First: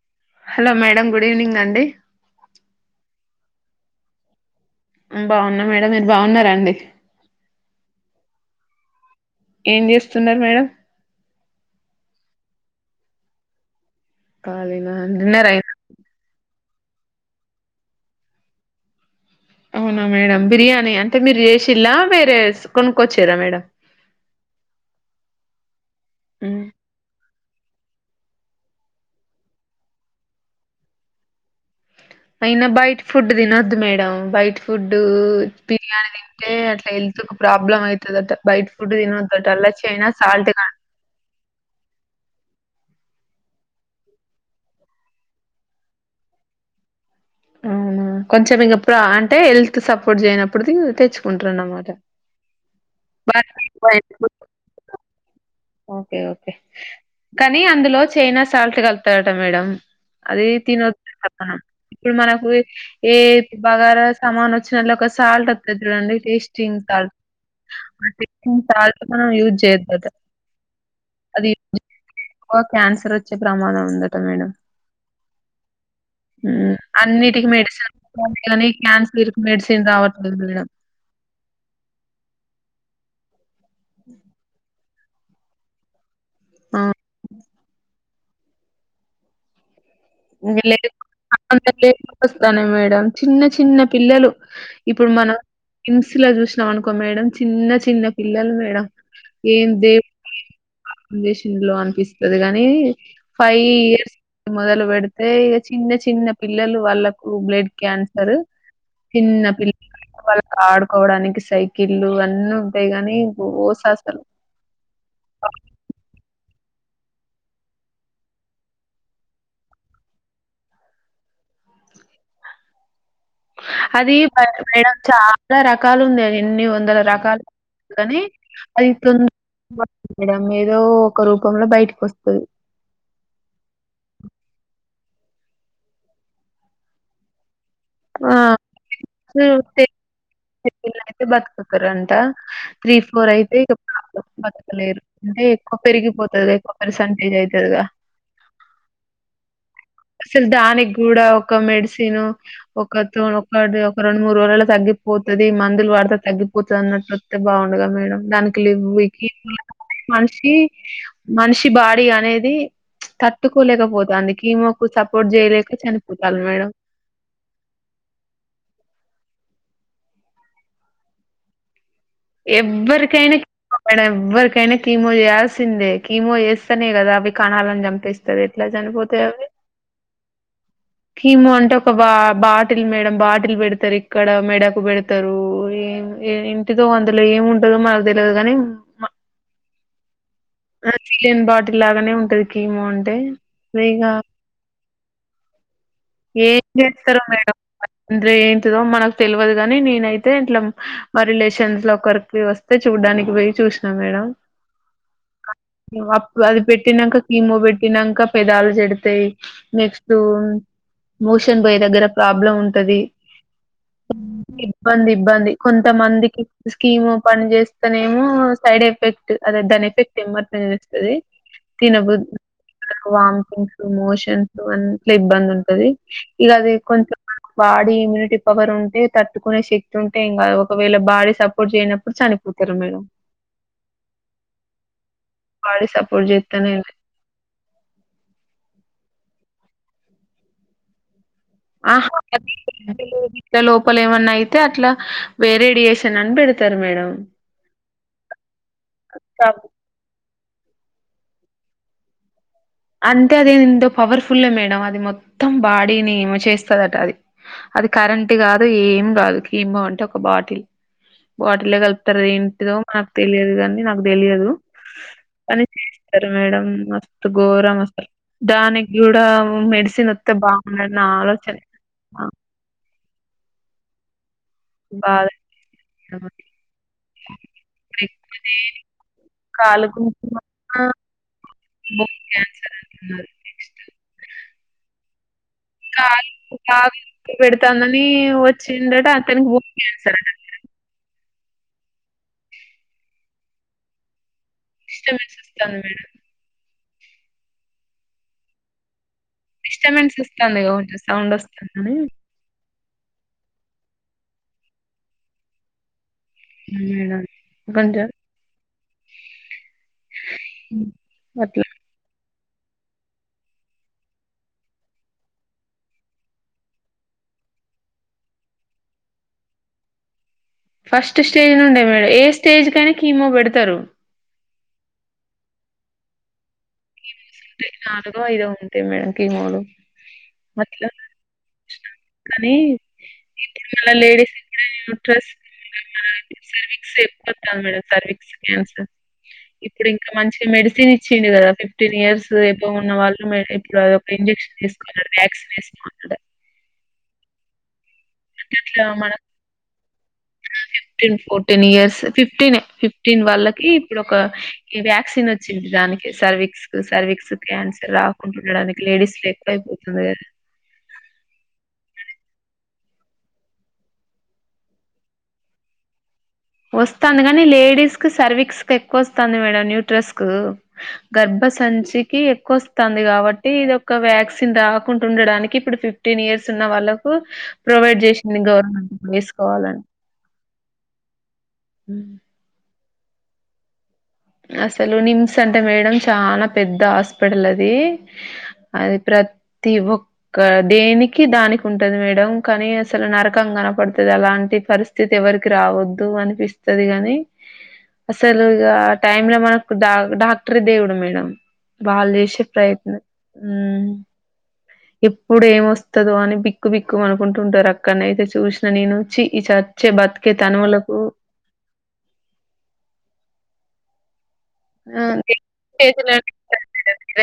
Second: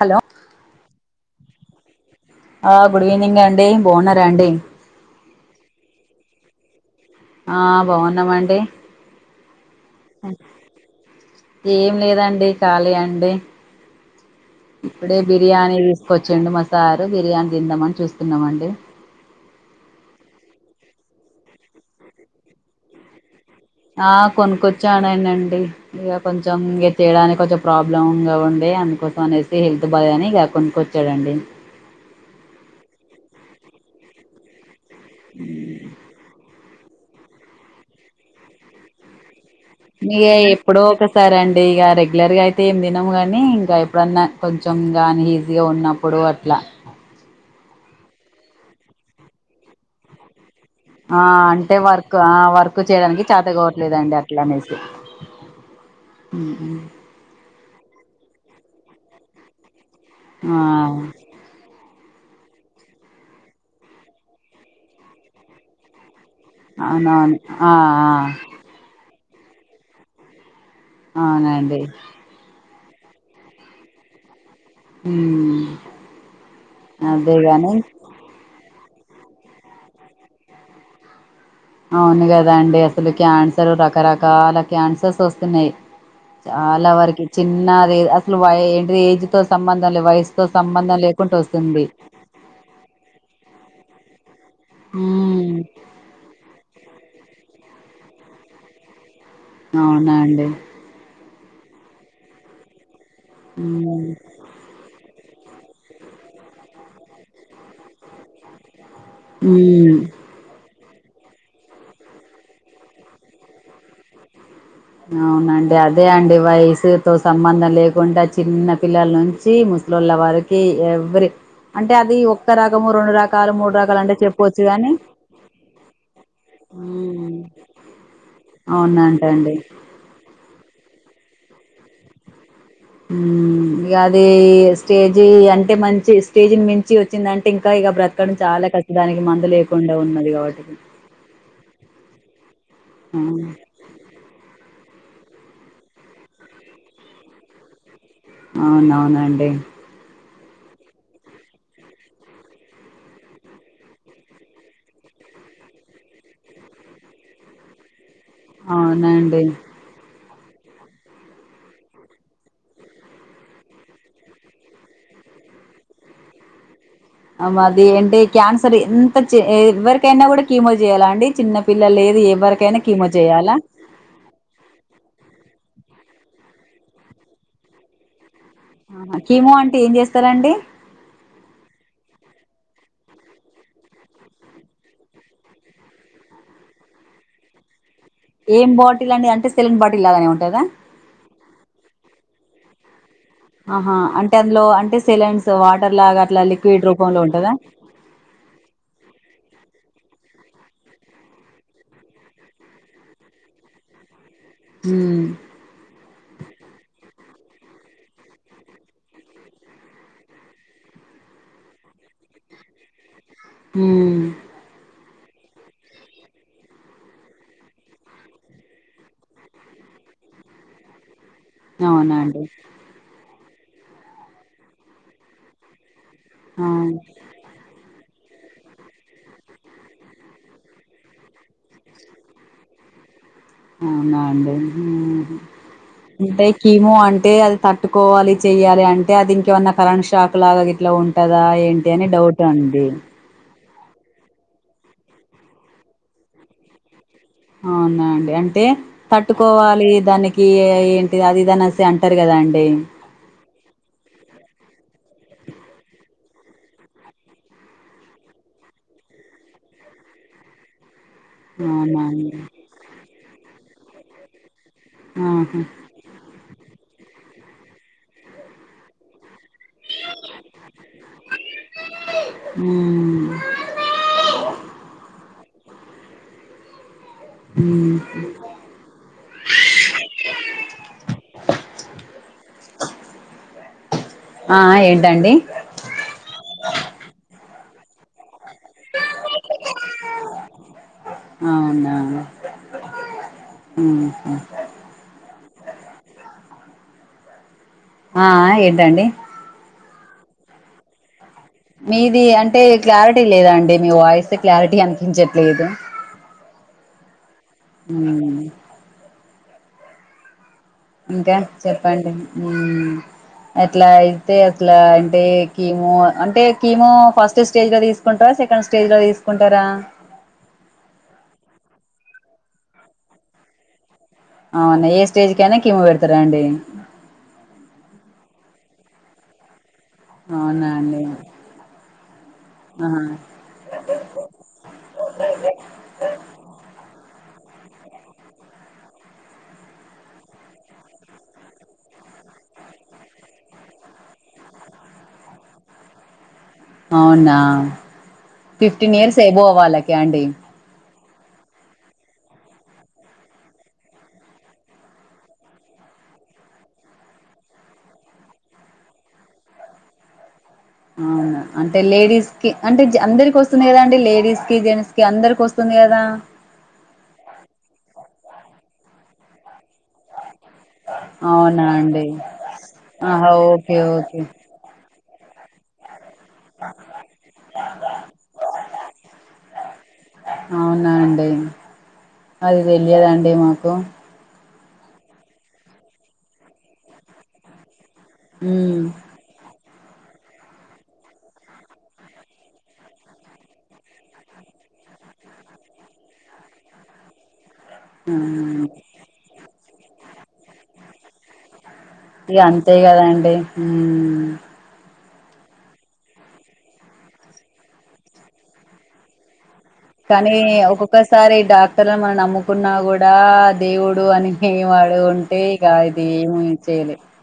Hello hello madam good evening అండి ఆ good evening అండి బాగున్నారా అండి బాగున్న మేడం మీరు బాగున్నార అండి ఆ బాగున్నామండి ఏం చేస్ ఏం లేదండి ఖాళీ అండి ఖాళీనా ఇప్పుడే డిన్నర్ అయిందా బిర్యానీ తీసుకొచ్చిండు మా సారు బిర్యానీ తిందామని చూస్తున్నామండి అవునా మేడం బిర్యానీ అంటే మీరు చేసిల్లా వేరే కొనుకొచ్చిర్ర మేడం ఆ కొనుక్కొచ్చానునండి ఇగ కొంచెం ఇంగ తేడానికికొంచం ప్రాబ్లం గా ఉండే అందుకోసం అనేసి హెల్త్ బాలేదు అని ఇగ కొనుక్కోచ్చాడండి అయినా బయట్ ఫుడ్ తినొద్దు మేడం బయిటి ఫుడ్డు బిర్యాని తింటే అట్ల హెల్త్ కు ప్రాబ్లమ్ అయితదట బయట ఫుడ్ తినదట అలా చైనా సాల్ట్ కా సరే అండి ఇగ రెగ్యులర్గా అయితే ఏం తినము కానీ ఇంకా ఎప్పుడన్నా కొంచెం కానీ ఈజీగా ఉన్నా ప్పుడు అట్ల అవునా కొంచెం ఇంగ ప్రా అంటే హెల్త్ సపోర్ట్ చేయనప్పుడు ఆ తెచ్చుకుంటారు అంటే అన్నమాట వర్క్ ఆ వర్క్ చేయడానికి చాతకవట్లేదండి అట్లానేసి ఓకే ఓకే కానీ అందులో చైనా సాల్ట్ కలుతదట మేడం అది తినద్దు అంట మనం ఇప్పుడు మనకు ఏ బగార సామాన్ వచ్చినళ ఒక సాల్ట్ వత్తది చూడండి టేస్ట్ పింక్ సాల్ట్ ఆ పింక్ సాల్ట్ మనం యూజ్ చేయొద్దు అట అవునండి ఓ క్యాన్సర్ వచ్చే ప్రమాదం ఉందట మేడం మ్మ్ మ్మ్ అన్నిటికి మెడిసిన్లా కానీ క్యాన్సర్ కి మెడిసిన్ రావట్లేదు మేడం అవును కదా అండి అసలు క్యాన్సర్ రకరకాల క్యాన్సర్స్ వస్తున్నాయి ఆ! చాలా వరకి చిన్నది అసలు వా ఏంటిది ఏజ్ తో సంబంధం లే వయసు తో లేదు సంబంధం లేకుండా వస్తుంది వస్తానే మేడం చిన్న చిన్న పిల్లలు ఇప్పుడు మనం ఉమ్, హిమ్స్ లో చూసినాం అనుకో మేడం చిన్న చిన్న పిల్లలు మేడం ఏం దే అవునా అండి [inaudible] చేసిండ్లో అనిపిస్తది గానీ ఫైవ్ ఉమ్, ఇయర్స్ [inaudible] మొదలు పెడు తే ఇగ చిన్న చిన్న పిల్లలు వాళ్ళకు బ్లడ్ క్యాన్సర్ చిన్న పిల్ల ఉమ్. వాళ్ళ ఆడుకోవడానికి సైకిల్లు అన్నీ ఉంటాయి గాని ఓస అసలు అవునండి అదే అండి వయసుతో సంబంధం లేకుంటే ఆ చిన్న పిల్లల నుంచి ముసలోళ్ల వరకు ఏ ఎవ్వరి అంటే అది ఒక్క రకము రెండు రకాలు మూడు రకాలు అది అంటే చెప్పొచ్చు గాని మేడం చాలా రకాలు ఉంది ఎన్ని వందల హ్మ్. రకాలు కాని అది [inaudible] అవునంటండి తొందరడం [inaudible] ఏదో ఒక రూపంలో బయటకి వస్తది మ్మ్ అది స్టేజీ అంటే మంచి స్టేజీ నీ మించి వచ్చిందన్ టె ఇంకా ఇగ ఆ బ్రతకడం చాలా కష్ట దానికి మందు లేకుండా ఉన్నది కాబట్టి సె అయితే బతుకతారు అంట త్రీ ఫోర్ అయితే ఇక బతకలేరు అంటే ఎక్కువ పెరిగిపోతుంది ఎక్కువ పర్సంటేజ్ అయితదిగా అవునవునండి అసలు దానికి కూడా ఒక మెడిసిన్ ఒక ఒక ఒక రెండు మూడు రోజు లల్లో తగ్గిపోతది మందులు వాడతా తగ్గిపోతది అన్నట్టు తే బాగుండగా మేడం దానికి కి అవునండి [inaudible] మనిషికి మనిషి బాడి అనేది తట్టుకోలేకపోతంది కీమోకు సపోర్ట్ చేయలేక చనిపోతాళ్లు మేడం ఆ మాది అంటే క్యాన్సర్ ఎంత చి ఎవరికైనా కూడా కీమో చేయ్యాల అండి చిన్న పిల్లలు లేదు ఎవ్వరికైనా కీమో చేయాలా ఇక్కడ ఎవ్వరికైనా కీమో చేయాల్సిందే కీమో చేస్తానే కదా అవి కనాలని చంపేసి మరి ఎట్లా జ కీమో అంటే ఏం చేస్తారండి కీము అంటే ఒక బా బాటిల్ మేడం బాటిల్ పెడతారు ఇక్కడ మెడకు పెడత తారు ఏం ఇంటితో అందులో ఏమింటదొ మాకు తెలవదు గాని ఇలాంటి అంటే సెలన్ బాటిలు లాగానే ఉంటందా అరే సిలియన్ బాటిల్ లాగానే ఉంటది కీమో అంటే ఆహా ఇగ అంటే అందులో అంటే సిలంస్ వాటర్ లాగా అట్లా లిక్విడ్ రూపంలో ఉంటదా అందురే ఏంటిదో మనకు తెల్వదు గాని నేనైతే ఇంట్లో మా రిలేషన్స్ లో ఒకరికి వస్త తే చూడ్డానికి పోయి చూసినాం మేడం హు ప్పు అది పెట్టినంకా కిమో పెట్టినంకా పెదాలు చెడతయి నెక్స్ట్ మోషన్ బోయే దగ్గర ప్రాబ్లం ఉంటది హు ఇబ్బంది ఇబ్బంది కొంత మందికి స్కీమ్ పని చేస్తనేమో సైడ్ ఎఫెక్ట్ అద దాన్ని ఎఫెక్ట్ నిమత్తు గా తెలుస్తది అవునా తినబుద్ అండి వామిటింగ్స్ మోషన్స్ అట్ల ఇబ్బంది ఉంటది ఇగ ఆ అది కొంచెం ఆ బాడీ ఇమ్యూనిటీ పవర్ ఉంటే తట్టుకునే శక్తి ఉంటె ఏం కాదు ఒకవేళ బాడీ సపోర్ట్ చేయనప్పుడు చనిపో అంతేనా మేడం అవునా అండి బాడీ సపోర్ట్ అంటే చేస్తేనే కీమో అంటే అది తట్ తట్టుకోవాలి చెయ్యాలి అంటే అది ఇంకేమన్నా కరెంట్ షాక్ లాగా గిట్లా ఉంటదా ఏంటి అని ఆహా డౌట్ అది అండి ఇట్లా లోపల ఏమన్నా అయితే అట్లా వేరేడియేషన్ అని పెడతారు మేడం అవునా అండి అంటే తట్టుకోవాలి దానికి కి ఏ ఏంటి అది ఇది అనేసి అంటారు కదా అండి అంటే అది ఎంతో పవర్ఫుల్ మేడం అది మొత్తం బాడీని ఏమో చేస్తదట అది అది కరెంట్ కాదు ఏం కాదు కేమో అంటే ఒక బాటిల్ బాటిల్లో అవునా కలుపుతారు అండి ఏంటిదో నాకు తెలియదు కానీ నాకు తెలియదు ఆహా సరే మేడం మస్తు గోరామ్ అస్సలు దానికి గుడా మెడిసిన్ వత్తే బాగున్ను అన్న ఆలోచన హు బాగా [unintelligible] ఇకు కాలు గు [unintelligible] బ [unintelligible] [inaudible] ఆ ఏంటండి బాగా పెడతానని వచ్చిందట అతనికి ఊ సార్ట [unintelligible] [inaudible] అవునా ఉహు డిస్టేబెన్స్ వస్తంది మేడం ఆ ఆ ఏంటండీ డిస్టర్బమెంట్స్ వస్తాంది కావచ్చు సౌండ్ వస్తంది మీది అంటే క్లారిటీ లేదా అండి మీ వాయిస్ క్లారిటీ అనిపించట్లేదు తినలేదా కొంచెం ఉమ్, ఇంకా అట్లా చెప్పండి హు అట్లా అయితే అట్లా అంటే కీము అంటే కీము ఫస్ట్ స్టేజ్ గా తీసు కుంటారా సెకండ్ స్టేజ్ లో తీసుకుంటారా ఫస్ట్ స్టేజ్ నుండే మేడం ఏ స్టేజ్ కైనా కీమో పెడుతారు అవునా ఏ స్టేజ్ కైనా కిమొ పెడుతారా అండి ఈ నాలుగో ఐదో ఉంటాయి మేడం కిమొ లు అవునా అండి కానీ ఆహా [unintelligible] లేడీస్కి కూడా [unintelligible] [unintelligible] మేడం సర్వక్స్ క్యాన్సర్ ఇప్పుడు ఇంకా మంచి మెడిసిన్ ఇచ్చింది కదా ఫిఫ్టీన్ ఇయర్స్ ఏబో ఉన్న వాళ్ళు ఇప్పుడు అది ఒక ఇంజక్షన్ వేసుకోలన్నరు వ్యాక్సిన్ వేసు [unintelligible] అవునా అట్లా ఫిఫ్టీన్ ఇయర్స్ ఏబో వాళ్ళక అండి ఫిఫ్టీన్ ఫోర్టీన్ ఇయర్స్ ఫిఫ్టీనే ఫిఫ్టీన్ వాళ్ళకి ఇప్పుడు ఒక ఈ వ్యాక్సిన్ వచ్చింది దానికి సర్వక్స్ సర్వీక్స్ క్యాన్సర్ రాకుంటుండడానికి లేడీస్ లో ఎక్కువయిపోతుంది కదా అవునా అంటే లేడీస్ కి అంటే అందరికి వస్తుంది కదా అండి లేడీస్ కి జెంట్స్ కి అందరికి వస్తుంది కదా వస్థంది కానీ లేడీస్ కి సర్వీక్స్ క ఎక్కువ వస్థంది మేడం న్యూట్రస్ కు గర్భ అవునా అండి సంచికి ఎక్కువ వస్తుంది ఆహా కాబట్టి ఇది ఓకే ఒక ఓకే వ్యాక్సిన్ రాక్ కుంటుండడానికి ఇప్పుడు ఫిఫ్టీన్ ఇయర్స్ న్న వాళ్ళకు ప్రొవైడ్ చేసింది గవర్నమెంట్ వేసుకోవాలని అవున అండి మ్ అది తెలియదాండి మాకు అసలు నిమ్స్ అంటే మేడం చాలా పెద్ద హాస్పిటల్ అది హ్మ్ అది ప్రతి ఒక్ క్క దేనికి దానికి ఉంటది మేడం కానీ అసలు నరకం కనపడుతది అలాంటి పరిస్ స్థితి ఎవరికి రావద్దు అనిపిస్తది గాని అసలు ఇగ అవునండి టైమ్ లో మనకు డాక్ డాక్టరే దేవుడు మేడం వాళ్ళు ఇగ చేసే అంతే ప్రయత్నలు కదండి మ్ ఉమ్ ఎప్పుడు ఏమొస్తదో అని బిక్కు బిక్కు అనుకుంటుంటారు అక్కడనయితే చూసిన నేను వచ్చి ఈ చా కానీ ఒక్కొక్కసారి డాక్టర్ మనం నమ్ముకున్నా కూడా దేవుడు అని ఇగ ఆడు ఆ ఉంటే దేవుడి ఇగ అది చేతిలోనే ఏమి ఉంటది చేయలేం మేడం.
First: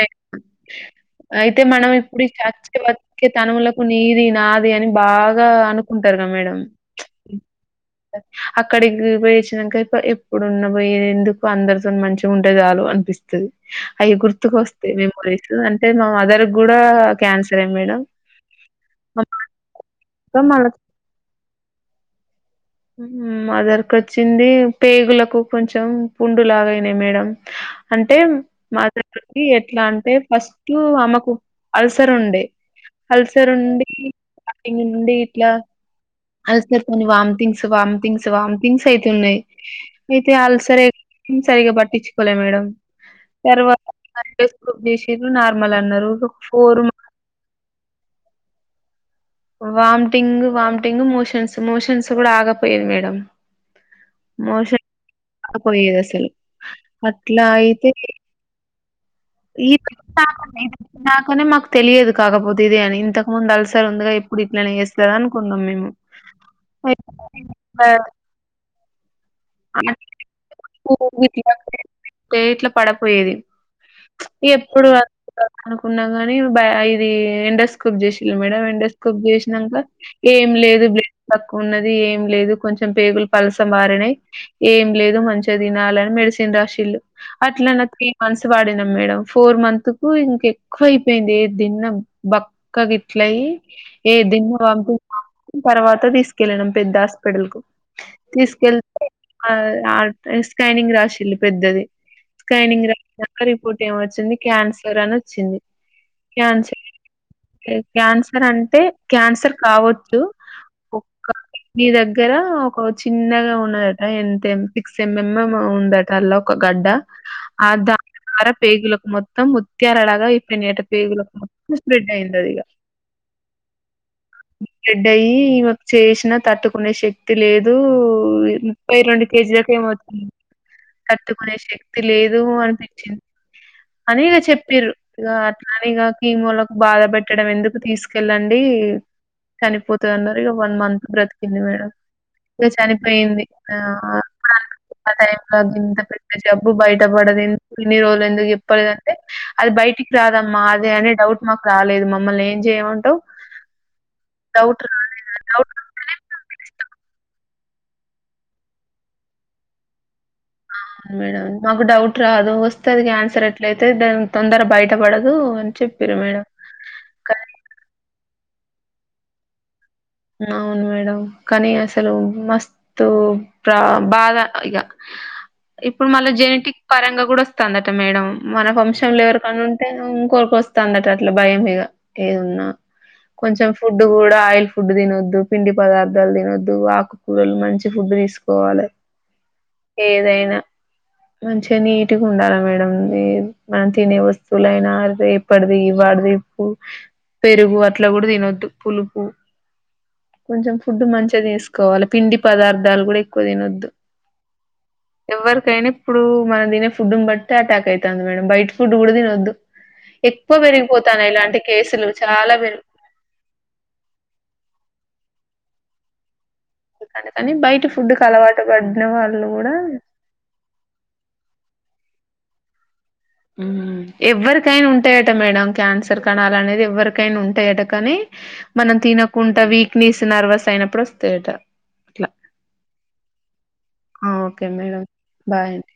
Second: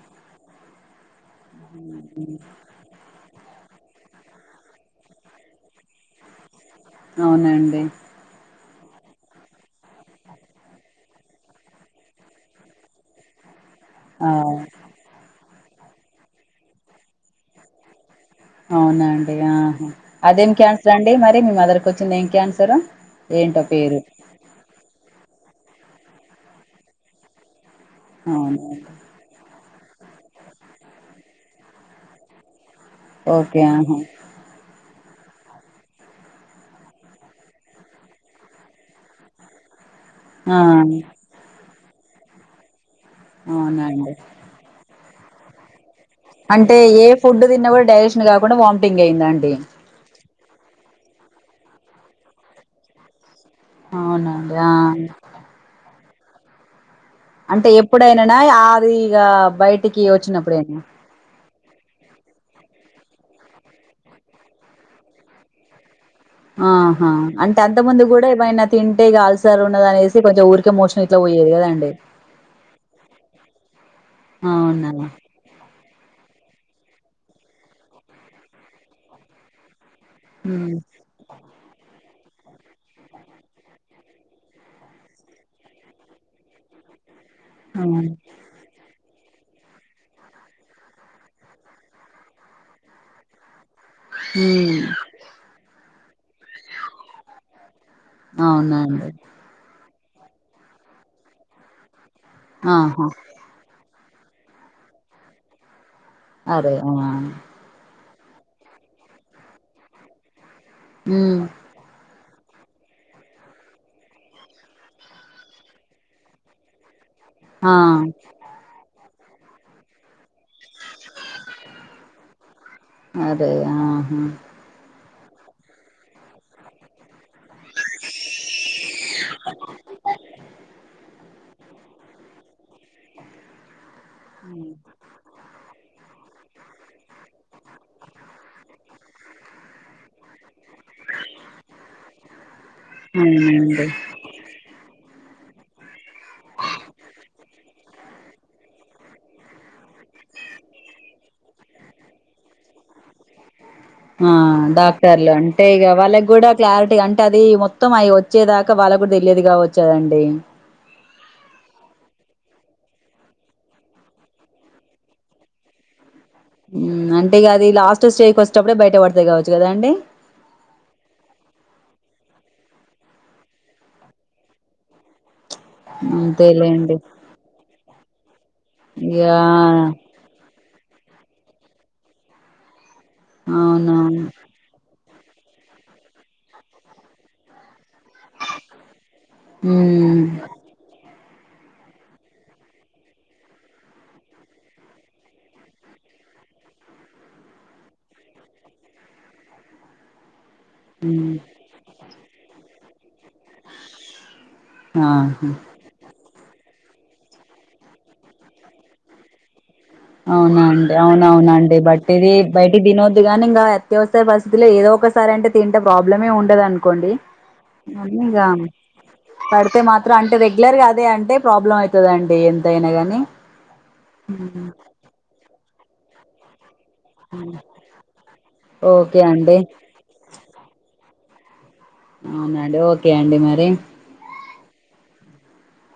అయితే మనం ఇప్పుడు [unintelligible] కే తనములకు నీది నాది అని బాగా అనుకుంటారుగా మేడం అవునండి అక్కడికి పోయ్యోచ్చినంక ఎప్పుడున్న పోయే ఎందుకు అందరితోన్ మంచ్ చిగుంటే చాలు అనిపిస్తది అయి ఆ గుర్తుకొస్ తె మెమోరీస్ అంటే మా మదర్ కూడా క్యాన్సరే మేడం అవునా మా అండి మదర్‌తో ఆహా అదేం మళ్ళ క్యాన్సర్ అండి మరి మీ మదర్కి వచ్చింది ఏం క్యాన్స సరు ఏంటో పేరు వచ్చింది పేగులకు కొంచెం పుండు లాగయినాయి మేడం అంటే అవును మధ ఎట్లా అంటే ఫస్ట్ అమ్మకు అల్సర్ ఉండే అల్సర్ ఓకే ఉండి ఆహా [unintelligible] ఉండి ఇట్ల అల్సర్ తోనీ వంథింగ్స్ వామ్థింగ్స్ వామ్థింగ్స్ అయితున్నాయి అయితే ఆ అల్సరే మీము సరిగా పట్టించుకోలే మేడం తర్వాత అవునండి [unintelligible] చేశిరు నార్మల్ అన్నరు అంటే ఏ ఫుడ్ తిన్న కూడా డైజెషన్ కాకుండా వామటింగ్ అయ్యిందండి వామటింగ వామటింగ మోషన్స్ మోషన్స్ కూడా ఆగపోయేది మేడం అవునండి ఆ అండ్ అ పోయేది అసల అట్లా అంటే అయితే ఎప్పుడైనానా అది ఇక ఈ బయటికి పాకు నేద్ వచ్చినప్పుడేనా నాకొనే మాకు తెలియదు కాకపోతే ఇది అని ఇంతకు ముందు అలసర ఉందిగా ఎప్పుడు ఇట్లనే చేస్తారు అనుకున్నాం మేము అయితే ఆహా అంటే అంత ఇట్లా ముందు కూడా ఏమైనా తింటే ఇగ అల్స్ సర్ ఉన్నదనేసి కొంచెం ఊరికే మోషన్ ఇట్లా పోయేది కదండి ఇట్లా పడపోయేది. అవునా అనుకున్నా గాని బ ఇది ఎండోస్కోప్ చేసిళ్ళు మేడం ఎండోస్కోప్ చేసినంకా ఏం ఉమ్ లేదు బ్లడ్ తక్కువ ఉన్నది ఏం లేదు కొంచెం పేగులు పలస మారినాయి ఏం లేదు మంచిగా తినాలని మెడిసిన్ రాసిళ్ళు అట్లా నాకు అవును త్రీ మంత్స్ వాడినా మేడం ఫోర్ మంత్ కు ఇంక ఎక్కువ అయిపోయింది ఏదిన్నం బక్క గ ఇట్లయి ఏ దిన్న ఉమ్ వాంటింగ్ తర్వాత తీసుకెళ్ళినం పెద్ద హాస్పిటల్ కు తీసుకెళ్తే అవునండి ఆ ఆడ స్కానింగ్ రాసిళ్ళి పెద్దది స్కానింగ్ ఆహా రాసినంక రిపోర్ట్ ఏం వచ్చింది క్యాన్సర్ అని వచ్చింది అదే అవుమా లేదు క్యాన్సర్ అంటే క్యాన్సర్ కావచ్చు ఉమ్ మీ దగ్గర ఒక చిన్నగా ఉన్నద ఎంత ఎం సిక్స్ ఎంఎం ఏమో ఉందట అలా ఒక గడ్డ ఆ దాన్ ప్రకారం పేగులకు మొత్తం ఉత్త్యారలాగా అయిపోయినట పేగులకు మొత్ స్ప్లిడ్ అయిందదిగా అదే ఆహా స్ప్లిడ్ అయ్యి వచ్చేశినా తట్టుకునే శక్తి లేదు పై రండు కేజీలకు ఏమవుతుంది తట్టుకునే శక్తి లేదు అనిపించింది అనేదో చెప్పిరు ఇగ అట్లానే ఇగా కీమోలకు బాధ పెట్టడం ఎందుకు తీసుకెళ్ళండి కనిపోతదన్నారు ఇగ వన్ మంత్ బ్రతికింది మేడం ఇంకా చనిపోయింది ఆ అవునండి ఆ టైమ్ అ ఇంత పెద్ద జబ్బు బయటపడది ఎం క ఇన్ని రోజులు ఎందుకు చెప్పలేదంటే అది బయటికి రాదమ్మా అదే అనే డౌట్ మాకు రాలేదు మమ్మల్ని ఏం చెయమంటావు ఆ డాక్ సర్లే అంతే ఇక వాళ్ళకి డౌట్ కూడా క్లారిటీ అంటే అది మొత్తం అవి వచ్చేదాకా వాళ్ళకి కూడా తెలియదు ఇగ వచ్చేదండి అవును మేడం మాకు డౌట్ రాదు వస్తే అది క్యాన్సర్ ఎట్లయితే దెన్ తొందర బయటపడదు అని చెప్ పేరు మేడం ఉమ్ అంటే ఇగ కానీ అది లాస్ట్ స్టేజ్కి వచ్చేటప్పుడే బయట పడతాయి కావచ్చు కదా అండి అవును మేడం కానీ అసలు మస్త్ తో ప్ర బాధ ఇక ఇప్పుడు మల్ల జెనటిక్ అంతేలేండి పరంగా కూడా ఒస్ కన్నటే మేడం మన వంశం లో ఇగా ఎవరికైన్నా ఉంటే ఇంకొరిక వస్త తందట అట్లా భయం ఇగ ఏదున్నా కొంచెం ఫుడ్ అవునవును కూడా ఆయిల్ ఫుడ్ తినొద్దు పిండి పదార్థాలు తినొద్దు ఆకుకూరలు మంచి ఫుడ్ తీస్ స్కోవాలే ఉమ్ ఏదైనా మంచిగా నీట్గా ఉండాలా మేడం మనం తినే వస్తువులైనా ఎ పటది వాడిది ఉ పెరుగు అట్లా కూడా తినొద్దు పులుపు కొంచెం ఫుడ్ ఉమ్ మంచిగాదీసుకోవాలి పిండి పదార్థాలు కూడా ఇప్ క్కువదినొద్దు ఆహా ఎవ్వరికైనా ఇప్పుడు మనం తినే ఫుడ్ బట్టి అటాక్ ఐతంది మేడం బైట్ ఫుడ్ కూడా తినొద్దు ఎక్కువ అవునండి పెరిగిపోతాను అవున ఇలాంటి అవునండి బట్ కేసులు ఇది చాలా బయటి దినోద్ అదిగాని ఇంకా అత్యవసర పరిస్థితిలో ఏదో ఒకసారి అంట తంటే ప్రాబ్లమే ఉండద అన్ కొండి పెరిగిపోతాను కానీ బయట ఫుడ్కి అన్నిగా అలవాటు పడిన వాళ్ళు కూడా పడితే మాత్ ఇ అంటే రెగ్యులర్గా అదే అంటే ప్రాబ్లం అయితదండి ఎంతైనా కానీ ఎవ్వరికైనా ఉంటాయట మేడం క్యాన్సర్ కనాలనేది ఎవ్వరి ఉంటాయట కానీ మనం ఓకే అండి తినకుండా వీక్నెస్ నర్వస్ అయినప్పుడు వస్తాయట అట్లా. అవునండి ఓకే అండి మరి ఓకే మేడం బాయ్ అండి